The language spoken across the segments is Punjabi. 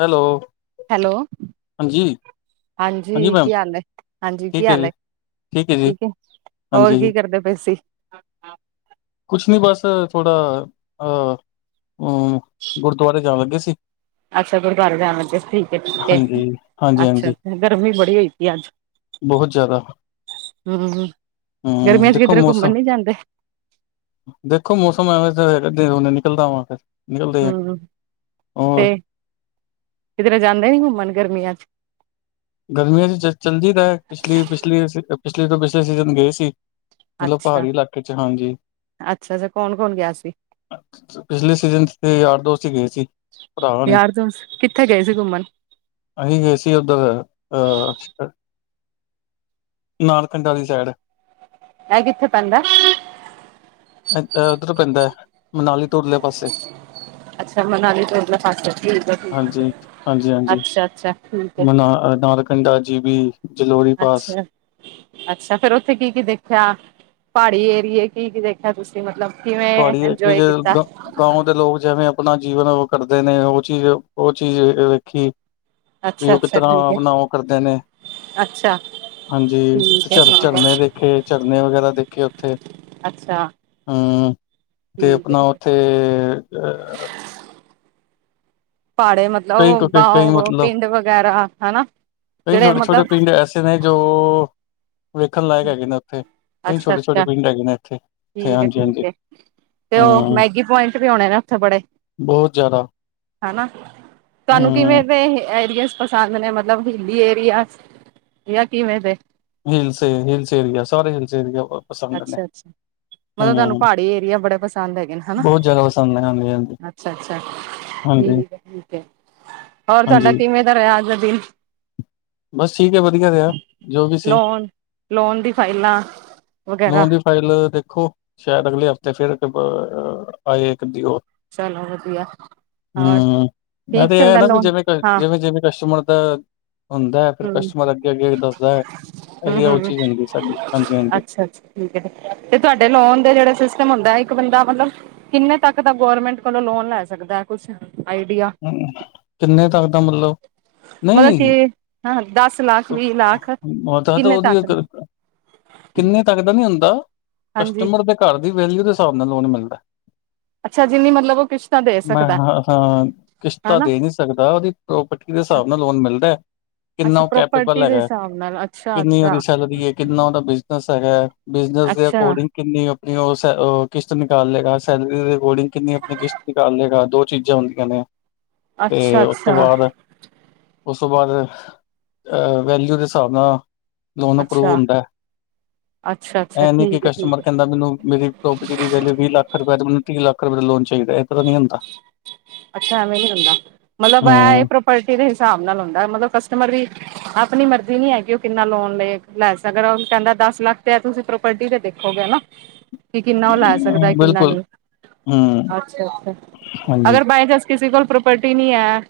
ਹੈਲੋ। ਹੈਲੋ, ਹਾਂਜੀ ਹਾਂਜੀ ਕੀ ਹਾਲ ਏ ਹਾਂਜੀ ਕੀ ਠੀਕ ਹੈ ਹਾਲ ਏ? ਜੀ ਹੈ ਜੀ ਠੀਕ ਏ ਹੋਰ ਹਾਂਜੀ ਕੀ ਕਰਦੇ ਪਏ ਸੀ? ਕੁਛ ਨੀ ਬਸ ਅ ਥੋੜ੍ਹਾ ਅ ਅ ਗੁਰਦੁਆਰੇ ਜਾਣ ਲੱਗੇ ਸੀ। ਅੱਛਾ ਗੁਰਦੁਆਰੇ ਜਾਣ ਲੱਗੇ ਠੀਕ ਐ-ਠੀਕ ਐ ਹਾਂਜੀ ਹਾਂਜੀ ਅੱਛਾ ਹਾਂਜੀ ਗਰਮੀ ਬੜੀ ਹੋਈ ਪਈ ਅੱਜ ਬਹੁਤ ਜ਼ਿਆਦਾ ਹੂੰ, ਹਮ ਗਰਮੀਆਂ ਚ ਦੇਖੋ ਕਿਧਰੇ ਕੁੰਮਣ ਮੌਸਮ ਨੀ ਜਾਂਦੇ। ਦੇਖੋ ਮੌਸਮ ਐਵੇਂ ਦਾ ਹੇਗਾ ਤੇ ਹੁਨੇ ਨਿਕਲਦਾ ਵਾਂ ਫਿਰ ਨਿਕਲਦੇ ਆ ਹੂੰ, ਹੋਰ ਤੇ ਕਿਧਰੇ ਜਾਂਦੇ ਨੀ ਕੁੰਮਣ ਗਰਮੀਆਂ ਚ ਗਰਮੀਆਂ ਚ ਚ ਚੱਲਜੀ ਦਾ ਤਾਂ ਪਿਛਲੀ-ਪਿਛਲੀ, ਪਿਛਲੀ ਤੋਂ ਪਿਛਲੇ ਸੀਜ਼ਨ ਗਏ ਸੀ। ਮਤਲਬ ਅੱਛਾ ਪਹਾੜੀ ਇਲਾਕੇ ਚ ਹਾਂਜੀ। ਅੱਛਾ ਅੱਛਾ ਕੌਣ ਕੌਣ ਗਿਆ ਸੀ ਪਿਛਲੇ ਸੀਜ਼ਨ ਚ ਤੇ ਯਾਰ ਦੋਸਤ ਈ ਗਏ ਸੀ। ਯਾਰ ਦੋਸਤ, ਕਿੱਥੇ ਗਏ ਸੀ ਕੁੰਮਣ ਅਹੀ ਗਏ ਸੀ ਓਧਰ ਅਹ। ਨਾਲਕਡਾ ਦੀ ਸਾਈਡ ਐ ਕਿੱਥੇ ਪੈਂਦਾ? ਐ ਅ ਉੱਧਰ ਪੈਂਦਾ ਮਨਾਲੀ ਤੋਂ ਉਰਲੇ ਪਾਸੇ। ਅੱਛਾ ਮਨਾਲੀ ਤੋਂ ਉਰਲੇ ਪਾਸੇ ਠੀਕ ਐ ਠੀਕ ਹਾਂਜੀ ਅੱਛਾ-ਅੱਛਾ ਠੀਕ ਐ। ਅਹ ਅਹ ਨਾਨ ਪਿੰਡਾਂ ਜੀ ਬੀ ਅੱਛਾ, ਅੱਛਾ ਫੇਰ ਓਥੇ ਕੀ-ਕੀ ਦੇਖਿਆ ਪਾੜੀ ਏਰੀਏ ਕੀ-ਕੀ ਦੇਖ ਹੈ ਤੁਸੀਂ ਮਤਲਬ ਕਿਵੇਂ ਐਂਜੋਏ ਕੀਤਾ? ਗਾਉ ਦੇ ਲੋਕ ਜਿਵੇਂ ਅਪਨਾ ਜੀਵਨ ਕਰਦੇ ਨੇ ਓ ਚੀਜ਼, ਓ ਚੀਜ਼ ਵੇਖੀ। ਵੀ ਅੱਛਾ ਓ ਅੱਛਾ ਕਿਤਰਾਂ ਠੀਕ ਹੈ ਅਪਨਾ ਓ ਕਰਦੇ ਨੇ। ਅੱਛਾ। ਹਾਂਜੀ, ਤੇ ਠੀਕ ਹੈ ਝਰ ਠੀਕ ਹੈ ਝਰਨੇ ਦੇਖੇ ਝਰਨੇ ਵਗੈਰਾ ਦੇਖੇ ਓਥੇ। ਅੱਛਾ। ਹੂੰ, ਤੇ ਠੀਕ ਹੈ ਅਪਨਾ ਠੀਕ ਹੈ। ਓਥੇ ਭਾੜੇ ਮਤਲਬ ਕਈ ਓ ਕਈ ਗਾਉ ਮਤਲਬ ਪਿੰਡ ਵਗੈਰਾ, ਹਨਾ, ਕਈ ਜੇੜੇ ਛੋਟੇ ਛੋਟੇ ਮਤਲਵ ਪਿੰਡ ਐਸੇ ਨੇ ਜੋ ਵੇਖਣ ਲਾਏਕ ਹੈਗੇ ਨੇ ਓਥੇ, ਕਈ ਅੱਛਾ ਛੋਟੇ-ਛੋਟੇ ਅੱਛਾ ਪਿੰਡ ਹੈਗੇ ਨੇ ਏਥੇ, ਠੀਕ ਹੈ ਠੀਕ ਹਾਂਜੀ-ਹਾਂਜੀ। ਹੈ। ਤੇ ਓ ਮੈਗੀ ਪੁਆਈਟ ਵੀ ਹੋਣੇ ਨੇ ਓਥੇ ਬੜੇ ਬਹੁਤ ਜ਼ਿਆਦਾ ਹਨਾ, ਧਾਨੂੰ ਕਿਵੇਂ ਹੂੰ ਦੇ ਇਹ ਆਈਡੀਸ ਪਸੰਦ ਨੇ ਮਤਲਵ ਹਿਲੀ ਏਰੀਆਸ ਜਾ ਕਿਵੇਂ ਦੇ? ਹੀਲ ਸੇ ਹੀਲ ਸੇ ਸਾਰੇ ਹੀਲ ਈ ਆ। ਅੱਛਾ-ਅੱਛਾ, ਮਲਬ ਧਾਨੂੰ ਭਾੜੀ ਏਰੀਆ ਬੜੇ ਪਸੰਦ ਹੈਗੇ ਨੇ ਹਨਾ। ਬੌ ਜਾਦਾ ਪਸੰਦ ਨੇ ਹਾਂਜੀ-ਹਾਂਜੀ। ਅੱਛਾ-ਅੱਛਾ, ਠੀਕ ਏ, ਠੀਕ ਏ, ਹੋਰ ਧਾਡਾ ਹਾਂਜੀ ਕੀਵੇਂ ਘਰੇ ਆਜ ਦਾ ਦੀਨ? ਬਸ ਠੀਕ ਏ ਵਦੀਆ ਰੇਆ, ਜੋ ਵੀ ਸੀ। ਲੋਨ ਲੋਨ ਦੀ ਫਾਈਲਾਂ ਵਗੈਰਾ ਲੋਨ ਦੀ ਫਾਈਲ ਦੇਖੋ ਸੈ਼ਦ ਅਗਲੇ ਹਫ਼ਤੇ ਫੇਰ [unintelligible] ਆਏ ਇਕ ਦੀ ਓ ਚਲੋ ਵਦੀਆ। ਹੂੰ, ਐ ਤੇ ਏ ਨਾ ਵੀ ਜਿਵੇਂ ਕ ਹਾਂ ਜਿਵੇਂ-ਜਿਵੇਂ ਕਸ਼ਟਮਰ ਦਾ ਹੁੰਦਾ ਐ ਫੇਰ ਹਮ ਕਸਟਮਰ ਅੱਗੇ-ਅੱਗੇ ਦੱਸਦਾ ਐ, ਹਮ ਐਦੀ ਓ ਹਮ ਚੀਜ਼ ਹੁੰਦੀ ਸਾਡੀ, ਹਾਂਜੀ ਹਾਂਜੀ। ਅੱਛਾ ਅੱਛਾ ਠੀਕ ਐ, ਤੇ ਧੋਆਡੇ ਲੋਨ ਦੇ ਜੇੜੇ ਸਿਸਟਮ ਹੁੰਦਾ ਐ ਇਕ ਬੰਦਾ ਮਲਬ ਕਿਨੇ ਤੱਕ ਦਾ ਗੌਰਮੈਂਟ ਕੋਲੋਂ ਲੋਨ ਲੈ ਸਕਦਾ ਐ ਕੁਛ, ਆਈਡੀਆ? ਕਿਨੇ ਤੱਕ ਦਾ ਮਤਲਵ ਮਤਲਬ ਨਈ ਕਿ ਹਾਂ ਦਸ ਲ ਮ ਤਾਂ ਤਾਂ ਓਦੀ ਇਕ ਕਿੰਨੇ ਤੱਕ ਦਾ ਨੀ ਹੁੰਦਾ, ਹਾਂਜੀ ਕਸਟਮਰ ਦੇ ਘਰ ਦੀ ਵੈਲੀਊ ਦੇ ਸਾਬ ਨਾਲ ਲੋਨ ਮਿਲਦਾ। ਅੱਛਾ ਜਿੰਨੀ ਮਤਲਬ ਉਹ ਕਿਸ਼ਤਾਂ ਦੇ ਮੈਂ ਸਕਦਾ ਹ ਹਾਂ, ਕਿਸ਼ਤਾ ਹਨਾ ਦੇ ਨੀ ਸਕਦਾ ਓਦੀ ਪ੍ਰੋਪਰਟੀ ਦੇ ਸਾਬ ਨਾਲ ਲੋਨ ਮਿਲਦਾ ਐ ਕਿਨਾ ਅੱਛਾ ਓ ਕੈਪੇਬਲ ਪ੍ਰੋਪਰਟੀ ਦੇ ਕਲੈਗਾ ਐ, ਹਿਸਾਬ ਨਾਲ ਅੱਛਾ ਕਿਨੀ ਅੱਛਾ ਓਦੀ ਸੈਲਰੀ ਏ, ਕਿਨਾ ਓਦਾ ਬਿਜਨਸ ਹੈਗਾ ਐ ਬਿਜਨਸ ਦੇ ਅੱਛਾ ਅਕੋਡਿੰਗ ਕਿੰਨੀ ਅਪਨੀ ਓ ਸੈ ਓ ਕਿਸ਼ਤ ਨਿਕਾਲ ਲੇਗਾ ਸੈਲਰੀ ਦੇ ਅਕੋਡਿੰਗ ਕਿੰਨੀ ਆਪਣੀ ਕਿਸ਼ਤ ਨੀਕਾਲੇਗਾ ਦੋ ਚੀਜ਼ਾਂ ਹੁੰਦੀਆਂ ਨੇ। [inaudible] ਤੇ ਓਤੋਂ ਅੱਛਾ ਬਾਦ, ਉਸ ਤੋਂ ਬਾਦ ਅ ਵੈਲੀਊ ਦੇ ਸਾਬ ਨਾ ਲੋਨ ਅਪਰੂ ਅੱਛਾ ਹੁੰਦਾ ਐ, ਅੱਛਾ ਅੱਛਾ ਐ ਨੀ ਕੀ ਠੀਕ ਹੈ ਠੀਕ ਕਸਟਮਰ ਹੈ ਕੈਂਦਾ ਮੇਨੂੰ ਮੇਰੀ ਪ੍ਰੋਪਰਟੀ ਦੀ ਵਲੀਊ ਵੀਅ ਲੱਖ ਰੁਪਏ ਤੇ ਮਨੂੰ ਤੀਅ ਲੱਖ ਰੁਪਏ ਦਾ ਲੋਨ ਚਾਈਦਾ ਏ। ਅੱਛਾ ਐਵੇਂ ਨੀ ਹੁੰਦਾ, ਮਲਬ ਆ ਈ ਹਮ ਪ੍ਰ ਪਲਟੀ ਦੇ ਹੀਸਾਬ ਨਾਲ ਹੁੰਦਾ ਐ ਮਲਬ ਕਸਟਮਰ ਵੀ ਆਪਣੀ ਮਰਜ਼ੀ ਨੀ ਹੈਗੀ ਓ ਕਿੰਨਾ ਲੋਨ ਲੇ ਲੈ ਸਕਦਾ ਓ ਕੈਂਦਾ ਦਸ ਲੱਖ ਤੇ ਤੁਸੀਂ ਪ੍ਰੋਪਲਟੀ ਤੇ ਦੇਖੋਗੇ ਹਨਾ। ਕੀ ਕਿੰਨਾ ਓ ਲੈ ਸਕਦਾ ਕਿਨਾ ਬਿਲਕੁਲ ਨਈ, ਹੂੰ, ਅੱਛਾ-ਅੱਛਾ, ਹਾਂਜੀ। ਅਗਰ ਬ [unintelligible] ਕਿਸੀ ਕੋਲ ਪ੍ਰੋਪਲਟੀ ਨੀ ਐ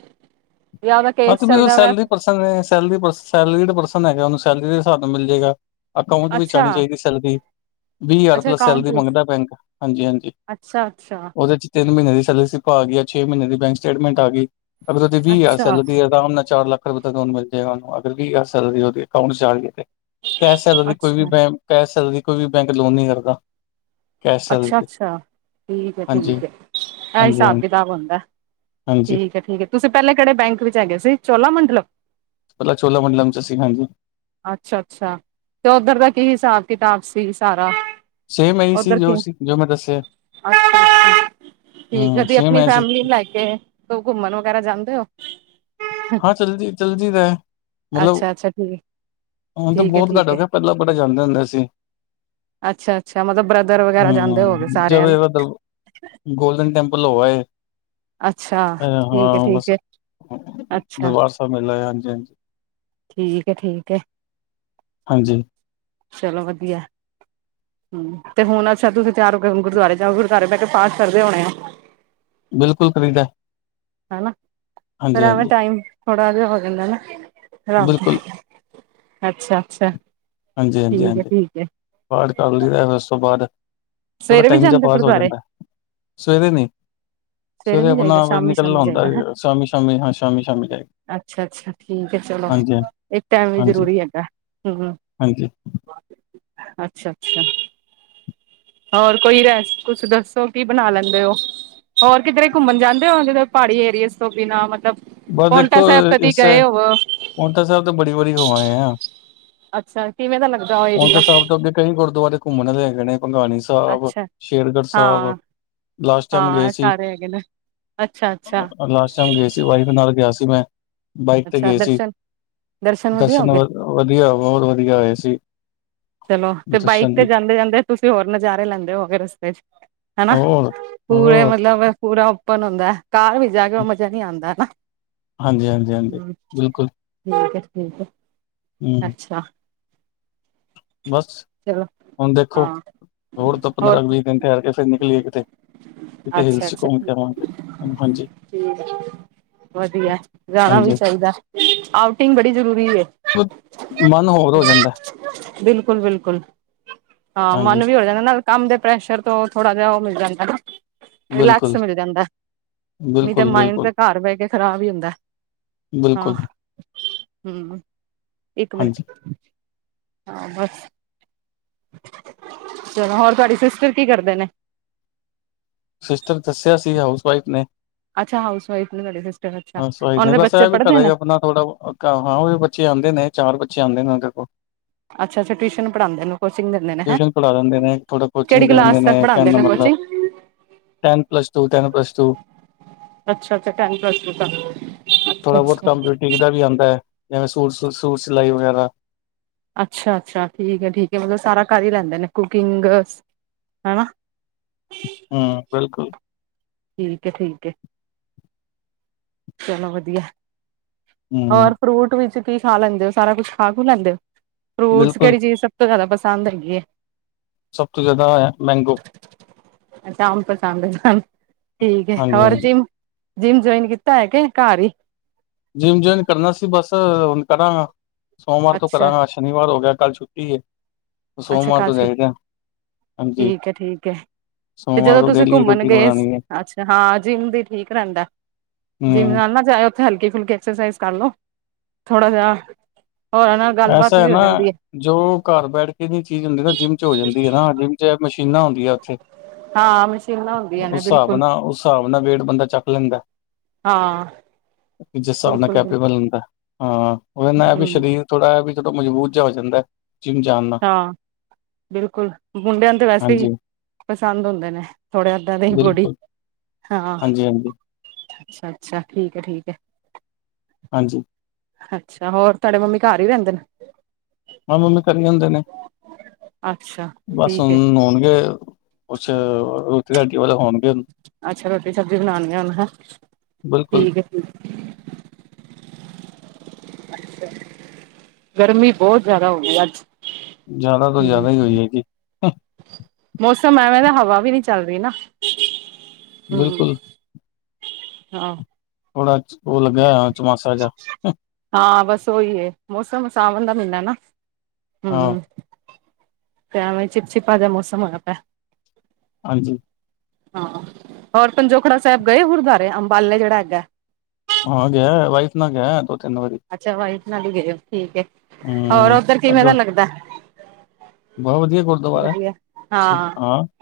ਜਾਂ ਓਦਾ ਕੇਸ ਚੱਲਦਾ ਵੈ। ਅਰੇ ਸੈਲਰੀ ਪਰਸਨ ਸੈਲਰੀ ਪਰਸਨ ਹੈਗਾ ਸੈਲਰੀ ਦੇ ਹਿਸਾਬ ਨਾਲ ਮਿਲ ਜਾਏਗਾ। ਅਕਾਊਂਟ ਵਿੱਚ ਅੱਛਾ ਆਉਣੀ ਚਾਹੀਦੀ ਸੀ। ਵੀਹ ਹਜ਼ਾਰ ਅੱਛਾ ਪਲੱਸ ਅਕਾਊਂਟ ਸੈਲਰੀ ਵਿੱਚ ਮੰਗਦਾ ਬੈਂਕ ਹਾਂਜੀ ਹਾਂਜੀ ਅੱਛਾ ਅੱਛਾ ਉਹਦੇ ਚ ਤਿੰਨ ਮਹੀਨੇ ਦੀ ਸੈਲਰੀ ਸੀ ਗੀਆ। ਛੇ ਮਹੀਨੇ ਦੀ ਬੈਂਕ ਸਟੇਟਮੈਂਟ ਆ ਗਈ। ਅਗਰ ਉਹਦੀ ਵੀਹ ਹਜ਼ਾਰ ਅੱਛਾ ਕਿੱਦਾਂ ਉਹਨੇ ਚਾਰ ਲੱਖ ਰੁਪਏ ਤਕ ਲੋਨ ਮਿਲ ਜਾਏਗਾ ਅਗਰ ਵੀਹ ਹਜ਼ਾਰ ਸੈਲਰੀ ਉਹਦੇ ਅਕਾਊਂਟ ਚ ਆ ਗੇਈ ਤੇ ਕੈਸ਼ ਸੈਲਰੀ ਕੋਈ ਅੱਛਾ ਵੀ ਬੈਂਕ ਕੈਸ਼ ਸੈਲਰੀ ਕੋਈ ਵੀ ਬੈਂਕ ਲੋਨ ਨਹੀਂ ਕਰਦਾ। ਕੈਸ਼ ਸੈਲਰੀ ਅੱਛਾ ਤੇ ਅੱਛਾ ਠੀਕ ਹੈ ਹਾਂਜੀ। ਠੀਕ ਹੈ ਇਹ ਹਾਂਜੀ ਹਾਂ ਹਿਸਾਬ ਕਿਤਾਬ ਹੁੰਦਾ। ਹਾਂਜੀ ਠੀਕ ਹੈ ਠੀਕ ਤੁਸੀਂ ਪਹਿਲੇ ਕਿਹੜੇ ਬੈਂਕ ਵਿੱਚ ਹੈਗੇਏ ਸੀ ਚੋਲਾ ਮੰਡਲਮ ਮਤਲਬ ਚੋਲਾ ਮੰਡਲਮ ਚ ਅਸੀ ਹਾਂਜੀ। ਅੱਛਾ ਅੱਛਾ ਤੇ ਓਧਰ ਦਾ ਕੀ ਹਿਸਾਬ ਕਿਤਾਬ ਸੀ ਸਾਰਾ। ਸੇਮ ਇਹੀ ਸੀ ਉਧਰ ਜੋ ਕਿ ਸੀ ਜੋ ਮੈਂ ਦੱਸਿਆ ਤੁਸੀਂ ਹੂੰ ਕਦੀ ਸੇਮ ਆਪਣੀ ਐ ਸੀ। ਫੈਮਿਲੀ ਲੈ ਕੇ ਆਏ। ਘੁੰਮਣ ਵਗੈਰਾ ਜਾਂਦੇ ਹੋ। ਹਾਂ ਚਲਦੀ ਚਲਦੀ ਦਾ ਮਤਲਬ ਅੱਛਾ-ਅੱਛਾ ਠੀਕ ਹੁਣ ਤਾਂ ਠੀਕ ਹੈ ਬਹੁਤ ਘੱਟ ਠੀਕ ਹੋ ਹੈ ਗਿਆ ਪਹਿਲਾਂ ਬੜੇ ਜਾਂਦੇ ਹੁੰਦੇ ਸੀ। ਅੱਛਾ ਅੱਛਾ ਮਤਲਬ ਬ੍ਰਦਰ ਵਗੈਰਾ ਜਾਂਦੇ ਹਮ ਹੋ ਗਏ ਸਾਰੇ ਜਦੋਂ ਹਨਾ। ਇਹਦਾ ਦਰ ਗੋਲਡਨ ਟੈਪਲ ਹੋ ਆਏ ਅੱਛਾ ਠੀਕ ਹੈ ਹਾਂ ਠੀਕ ਬਸ। ਹੈ ਅੱਛਾ ਦੁਰਬਾਰ ਸਾਹਿਬ ਮਿਲ ਆਏ ਹਾਂਜੀ ਹਾਂਜੀ। ਠੀਕ ਏ ਠੀਕ ਏ। ਹਾਂਜੀ। ਚਲੋ ਵਧੀਆ। ਹੂੰ ਹੁਣ ਅੱਛਾ ਸ਼ਾਇਦ ਤੁਸੀਂ ਤਿਆਰ ਹੋ ਕੇ ਗੁਰਦੁਆਰੇ ਜਾਉਗੇ। ਗੁਰਦੁਆਰੇ ਬਹਿ ਕੇ ਪਾਠ ਕਰਦੇ ਹੋਣੇ ਆ। ਬਿਲਕੁਲ ਕਰੀਦਾ। ਹੈਨਾ ਫੇਰ ਐਵੇਂ ਟਾਈਮ ਥੋੜ੍ਹਾ ਜਿਹਾ ਹੋ ਜਾਂਦਾ ਨਾ। ਰਾਮ ਬਿਲਕੁਲ -ਰਾਮ ਅੱਛਾ -ਅੱਛਾ ਹਾਂਜੀ ਹਾਂਜੀ ਠੀਕ ਹੈ ਹਾਂਜੀ ਠੀਕ ਹੈ। ਪਾਠ ਕਰਲੀਦਾ ਉਸ ਤੋਂ ਬਾਅਦ ਥੋੜਾ ਸਵੇਰੇ ਵੀ ਟਾਈਮ ਜਾ ਜਾਂਦੇ ਪਾਸ ਹੋ ਗੁਰਦੁਆਰੇ ਜਾਂਦਾ। ਸਵੇਰੇ ਨਈ ਸਵੇਰੇ ਸਵੇਰ ਨੀ ਆਪਣਾ ਜਾਈਦਾ ਆਪ ਸ਼ਾਮੀ ਨਿਕਲਣਾ ਸ਼ਾਮੀ ਹੁੰਦਾ ਜਾਈਦਾ ਹੈ ਸ਼ਾਮੀ ਸ਼ਾਮੀ ਸ਼ਾਮੀ ਸ਼ਾਮੀ ਜਾਈ ਅੱਛਾ ਅੱਛਾ ਠੀਕ ਏ ਚਲੋ ਇਹ ਟਾਈਮ ਵੀ ਹਾਂਜੀ ਜਰੂਰੀ ਹੈਗਾ। ਹਾਂਜੀ ਅੱਛਾ ਅੱਛਾ। ਹੋਰ ਕੋਈ ਰੈਸ ਕੁਛ ਦੱਸੋ ਕੀ ਬਣਾ ਲੈਂਦੇ ਹੋ। ਹੋਰ ਕਿਧਰੇ ਘੁੰਮਣ ਜਾਂਦੇ ਹੋ ਪਹਾੜੀ ਏਰੀਏਜ਼ ਤੋਂ ਬਿਨਾਂ ਮਤਲਬ ਔ ਦੇਖੋ ਪੋਂਟਾ ਸਾਹਿਬ ਕਦੀ ਇਸੇ ਗਏ ਹੋਵੋ ਪਾਉਟਾ ਸਾਹਿਬ ਤਾਂ ਬੜੀ ਵਾਰੀ ਹੋਵ ਆਏ ਆ। ਅੱਛਾ ਕਿਵੇਂ ਦਾ ਲੱਗਦਾ ਉਹ ਹੁਣ ਏਰੀਆ ਤਾਂ ਸਾਹਿਬ ਤੋਂ ਅੱਗੇ ਕਈ ਗੁਰਦੁਆਰੇ ਘੁੰਮਣ ਆਲੇ ਹੈਗੇਏ ਨੇ ਭਗਾਣੀ ਸਾਹਿਬ ਅੱਛਾ ਸ਼ੇਰਗੜ੍ਹ ਸਾਹਿਬ। ਹਾਂ ਲਾਸਟ ਟਾਈਮ ਹਾਂ ਗਏ ਇਹ ਸੀ ਸਾਰੇ ਹੈਗੇ ਨੇ ਅੱਛਾ ਅੱਛਾ ਅ ਆ ਚਮ ਗਏ ਸੀ ਵਾਈਫ ਨਾਲ ਗਿਆ ਸੀ ਮੈਂ ਬਾਈਕ ਤੇ ਅੱਛਾ ਗਏ ਸੀ ਦਰਸ਼ਨ ਵਧੀਆ ਹੋ ਦਰਸ਼ਨ ਗਏ ਵ ਵਧੀਆਆ ਬਹੁਤ ਵਧੀਆ ਹੋਏ ਸੀ। ਚਲੋ ਬਾਈਕ ਦਰਸ਼ਨ ਤੇ ਵੀ ਜਾਂਦੇ ਜਾਂਦੇ ਤੁਸੀਂ ਹੋਰ ਨਜ਼ਾਰੇ ਲੈਂਦੇ ਹੋਗੇ ਰਸਤੇ ਚ ਹਨਾ ਹੋਰ ਪੂਰੇ ਹੋਰ ਮਤਲਬ ਪੂਰਾ ਓਪਨ ਹੁੰਦਾ ਕਾਰ ਵਿਚ ਜਾ ਕੇ ਉਹ ਮਜ਼ਾ ਨੀ ਆਦਾਂ ਹਨਾ। ਹਾਂਜੀ ਹਾਂਜੀ ਹਾਂਜੀ ਹਮ ਬਿਲਕੁਲ। ਠੀਕ ਹੈ ਠੀਕ ਹੈ ਹੂੰ ਅੱਛਾ ਬਸ ਚਲੋ ਹੁਣ ਦੇਖੋ। ਹਾਂ ਹੋਰ ਤਾਂ ਪੰਦਰਾਂ ਵੀਹ ਦਿਨ ਠਹਿਰ ਕੇ ਫੇਰ ਨਿਕਲੀਏ ਕਿਤੇ ਕਿਤੇ ਅੱਛਾ ਹਿਲਸ ਅੱਛਾ ਘੁੰਮ ਕੇ ਠੀਕ ਆਵਾਂਗੇ ਹਾਂਜੀ। ਹੈ ਵਧੀਆ ਜਾਣਾ ਵੀ ਹਾਂਜੀ ਚਾਹੀਦਾ ਆਊਟਿੰਗ ਬੜੀ ਜ਼ਰੂਰੀ ਏ [unintelligible] ਮਨ ਹੋਰ ਹੋ ਜਾਂਦੈ। ਬਿਲਕੁਲ, ਬਿਲਕੁਲ। ਹਾਂ, ਮਨ ਹਾਂਜੀ ਵੀ ਹੋ ਜਾਨਾ ਨਾਲ ਕੰਮ ਦੇ ਪ੍ਰੈਸ਼ਰ ਤੋਂ ਥੋੜਾ ਜਿਆ ਓ ਮਿਲ ਜਾਂਦਾ ਨਾ ਰਿਲੈਕਸ ਬਿਲਕੁਲ ਮਿਲ ਜਾਂਦਾ। ਨਹੀਂ, ਤੇ ਬਿਲਕੁਲ ਮਾਇੰਡ ਬਿਲਕੁਲ ਤੇ ਘਰ ਬਹਿ ਕੇ ਖ਼ਰਾਬ ਹੀ ਹੁੰਦਾ। ਬਿਲਕੁਲ ਹੂੰ--ਇੱਕ ਮਿੰ। ਹਾਂਜੀ ਹਾਂ, ਬਸ ਚਲੋ, ਹੋਰ ਤੁਹਾਡੀ ਸਿਸਟਰ ਕੀ ਕਰਦੇ ਨੇ ਸਿਸਟਰ ਦੱਸਿਆ ਸੀ। ਹਾਊਸ ਵਾਈਫ ਨੇ ਅੱਛਾ, ਹਾਊਸ ਵਾਈਫ ਨੇ ਤੁਹਾਡੇ ਸਿਸਟਰ। ਅੱਛਾ, ਹਾਊਸ ਵਾਈਫ ਓਨਾਂ ਨੇ ਦੇ ਬਸ ਬੱਚੇ ਇਹ ਵੀ ਪੜ੍ਹਦੇ ਘਰੇ ਨੇ ਆਪਣਾ ਥੋੜਾ ਔਖਾ--ਹਾਂ, ਉਹ ਵੀ ਬੱਚੇ ਆਉਂਦੇ ਨੇ ਚਾਰ ਬੱਚੇ ਆਉਂਦੇ ਨੇ ਉਹਦੇ ਕੋਲ ਅੱਛਾ, ਅੱਛਾ। ਟਿਊਸ਼ਨ ਪੜ੍ਹਾਂਦੇ ਨੇ ਕੋਚਿੰਗ ਦਿੰਦੇ ਨੇ ਹੈਂ, ਟਿਊਸ਼ਨ ਪੜ੍ਹਾ ਦਿੰਦੇ ਨੇ ਥੋੜਾ ਕਿਹੜੀ ਕੋਚਿੰਗ ਦੇ ਕਲਾਸ ਦਿੰਦੇ ਤੱਕ ਕਹਿਣ ਪੜ੍ਹਾਂਦੇ ਦਾ ਨੇ ਮਤਲਬ coaching [inaudible] ten, plus two. Ten, plus two ਅੱਛਾ, ਅੱਛਾ। ਟੈਨ, ਪਲੱਸ ਟੂ ਤਕ। ਅੱਛਾ, ਅੱਛਾ ਬੂਟੀਕ ਦਾ ਵੀ ਆਂਦਾ। ਜਿਵੇਂ- ਸੂਟ, ਸੂਟ ਸਿਲਾਈ ਵਗੈਰਾ ਅੱਛਾ, ਅੱਛਾ। ਠੀਕ ਆ, ਠੀਕ ਏ ਮਤਲਬ ਸਾਰਾ ਕਰ ਹੀ ਲੈਂਦੇ ਨੇ ਕੁਕਿੰਗ ਹੈਨਾ ਹੂੰ, ਬਿਲਕੁਲ ਠੀਕ ਏ, ਠੀਕ ਏ ਚਲੋ, ਵਧੀਆ। ਹਮ ਔਰ ਫਰੂਟ ਵਿੱਚ ਕੀ ਖਾ ਲੈਂਦੇ ਹੋ। ਸਾਰਾ ਕੁਛ ਖਾ-ਖੂ ਲੈਂਦੇ ਹੋ। ਫਰੂਟਸ ਬਿਲਕੁਲ ਕਿਹੜੀ ਚੀਜ਼ ਸਭ ਤੋਂ ਜ਼ਦਾ ਪਸੰਦ ਹੈਗੀ ਹੈ। ਸਭ ਤੋਂ ਜ਼ਿਆਦਾ ਮੈਂਗੋ ਅੱਛਾ, ਅੰਬ ਪਸੰਦ ਆ। ਠੀਕ ਆ ਹਾਂਜੀ ਹੋਰ ਹਾਂਜੀ ਜਿੰਮ, ਜਿੰਮ ਜੁਆਇਨ [unintelligible] ਕਿ ਘਰ ਹੀ ਜਿੰਮ ਜੁਇਨ ਕਰਨਾ ਸੀ ਬਸ, ਹੁਨ ਕਰਾਂਗਾ ਸੋਮਵਾਰ ਤੋਂ ਅੱਛਾ ਕਰਾਂਗਾ ਸ਼ਨੀ ਸ਼ਨੀਵਾਰ ਹੋ ਗਿਆ, ਕੱਲ ਛੁੱਟੀ ਹੈ। ਅੱਛਾ ਸੋਮਵਾਰ ਕੱਲ ਤੋਂ ਛੁੱਟੀ ਜਾਈਦੇ ਠੀਕ ਏ, ਠੀਕ ਏ ਸੋਮਵਾਰ ਜਦੋਂ ਤੋਂ ਤੁਸੀਂ ਡੇਲੀ ਘੁੰਮਣ ਰੂਟੀਨ ਗਏ ਸੀ। ਬਣਾਉਣੀ ਹੈ ਅੱਛਾ, ਹਾਂ, ਜਿੰਮ ਵੀ ਠੀਕ ਰਹਿੰਦਾ। ਜਿਮ ਹਮ ਨਾ, ਨਾ ਜਾਇਉ। ਉੱਥੇ ਹਲਕੀ ਫੁਲਕੀ ਐਕਸਸਾਈਜ਼ ਕਰਲੋ ਥੋੜਾ ਜਿਹਾ ਹੋਰਾਂ ਨਾਲ ਗੱਲਬਾਤ ਐਸਾ ਹੈ ਵੀ ਹੋ ਨਾ ਜਾਂਦੀ ਜੋ ਘਰ ਬੈਠ ਕੇ ਨੀ ਚੀਜ਼ ਚ ਹੁੰਦੀ ਨਾ ਜਿੰਮ ਚ ਹੋ ਜਾਂਦੀ ਹੈ ਨਾ ਜਿੰਮ ਚ ਮਸੀ ਪੀਨਾ ਹੁੰਦੀਆਂ ਸੀ। ਹਾਂ ਮਸ਼ੀਨਾਂ ਹੁੰਦੀਆਂ ਉਸ ਨੇ ਹਿਸਾਬ ਬਿਲਕੁਲ ਨਾਲ, ਉਸ ਹਿਸਾਬ ਨਾਲ ਵੇਟ ਬੰਦਾ ਚੱਕ ਲੈਂਦਾ। ਹਾਂ ਜਿਸ ਹਿਸਾਬ ਨਾਲ ਬਿਲਕੁਲ ਬਿਲਕੁਲ ਕੈਪੀਬਲ ਹੁੰਦਾ ਅ--ਇਨ੍ਹਾਂ ਏ ਵੀ ਹਮ ਸਰੀਰ ਥੋੜਾ ਜਾ ਵੀ ਜਦੋਂ ਮਜਬੂਤ ਚ ਆ ਜਾਂਦਾ। ਜਿਮ ਜਾਨੂ ਹਾਂ ਬਿਲਕੁਲ, ਮੁੰਡਿਆਂ ਨੂੰ ਵੈਸੇ ਹੀ ਹਾਂਜੀ ਪਸੰਦ ਹੁੰਦੇ ਨੇ ਥੋੜੇ ਇੰਦਾਂ ਦੀ ਬੋਡੀ ਬਿਲਕੁਲ ਹਾਂਜੀ, ਹਾਂਜੀ ਅੱਛਾ-ਅੱਛਾ। ਠੀਕ ਹੈ, ਠੀਕ ਹੈ ਹਾਂਜੀ ਅੱਛਾ--ਹੋਰ ਤਾਡੇ ਮੰਮੀ ਘਰ ਹੀ ਰਹਿੰਦੇ ਨੇ। ਮ--ਮੰਮੀ ਘਰੇ ਹੁੰਦੇ ਨੇ ਅੱਛਾ ਬਸ, ਹੁਨ ਠੀਕ ਹੈ ਨੋਣਗੇ। ਕੁਛ ਰੋਟੀ- ਰਾਟੀ ਵਾਲੇ ਹੋਣਗੇ। ਹੁਣ। ਅੱਛਾ, ਰੋਟੀ ਸਬਜ਼ੀ ਬਣਾਨ ਰਹੀ ਆ ਹੈ। ਬਿਲਕੁਲ ਠੀਕ ਆ [inaudible] ਅੱਛਾ, ਗਰਮੀ ਬਹੁਤ ਜਾਦਾ ਹੋ ਗਈ ਅੱਜ। ਜਾਦਾ ਤੋਂ ਹਮ ਜਾਦਾ ਈ ਹੋਈ ਹੈਗੀ। ਮੌਸਮ ਐਵੇਂ ਦਾ ਹਵਾ ਵੀ ਨੀ ਚੱਲਰੀ ਨਾ। ਹੂੰ। ਬਿਲਕੁਲ ਹਾਂ ਥੋੜਾ ਅੱਜ ਓ ਲੱਗਿਆ ਹੋਇਆ ਚੋਮਾਸਾ ਜਾ। ਹਾਂ, ਬਸ ਉਹੀ ਏ ਮੌਸਮ ਸਾਵਣ ਦਾ ਮੀਨਾ ਨਾ ਹਾਂ ਹੁ ਤੇਵੇਂ ਚਿਪਚਿਪਾ ਜਾਂ ਮੌਸਮ ਹੋਇਆ ਪਿਆ। ਹਾਂਜੀ ਹਾਂ ਹੋਰ ਪੰਜੋਖੜਾ ਸਾਹਿਬ ਗਏ ਓ ਗੁਰਦੁਆਰੇ ਅੰਬਾਲੇ ਕੇੜਾ ਹੈਗਾ। ਹਾਂ, ਗਿਆ ਹੋਇਆ, ਵਾਈਫ ਨਾ ਗਿਆ ਹੋਇਆ ਦੋ ਤਿੰਨ ਵਾਰੀ ਅੱਛਾ ਵਾਈਫ ਨਾਲ ਹੀ ਗਏ ਓ ਠੀਕ ਅ। ਹੋਰ ਹਮ ਉਧਰ ਕਿਵੇਂ ਦਾ ਲੱਗਦਾ। ਬੋ ਵਧੀਆ ਗੁਰਦੁਆਰਾ ਐ। ਅਛ ਹਾਂ। [unintelligible]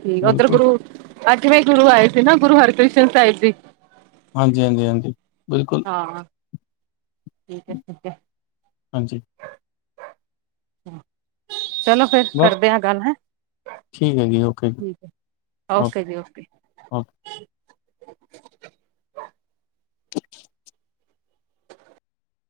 ਠੀਕ ਆ ਓਧਰ ਬਿਲਕੁਲ ਗੁਰੂ ਅਠਵੇਂ ਗੁਰੂ ਆਏ ਸੀ ਨਾ ਗੁਰੂ ਹਰਿਕ੍ਰਿਸ਼ਨ ਸਾਹਿਬ ਜੀ। ਹਾਂਜੀ- ਹਾਂਜੀ- ਹਾਂਜੀ, ਬਿਲਕੁਲ। ਹਾਂ ਠੀਕ ਐ, ਠੀਕ ਐ ਹਾਂਜੀ [unintelligible] ਚਲੋ ਫੇਰ ਬਸ ਕਰਦੇ ਆ ਗੱਲ ਹੈਂ। ਠੀਕ ਹੈਗੀ ਓਹ ਠੀਕ ਹੈ ਓਕੇ ਜੀ ਓਕੇ ਓਕੇ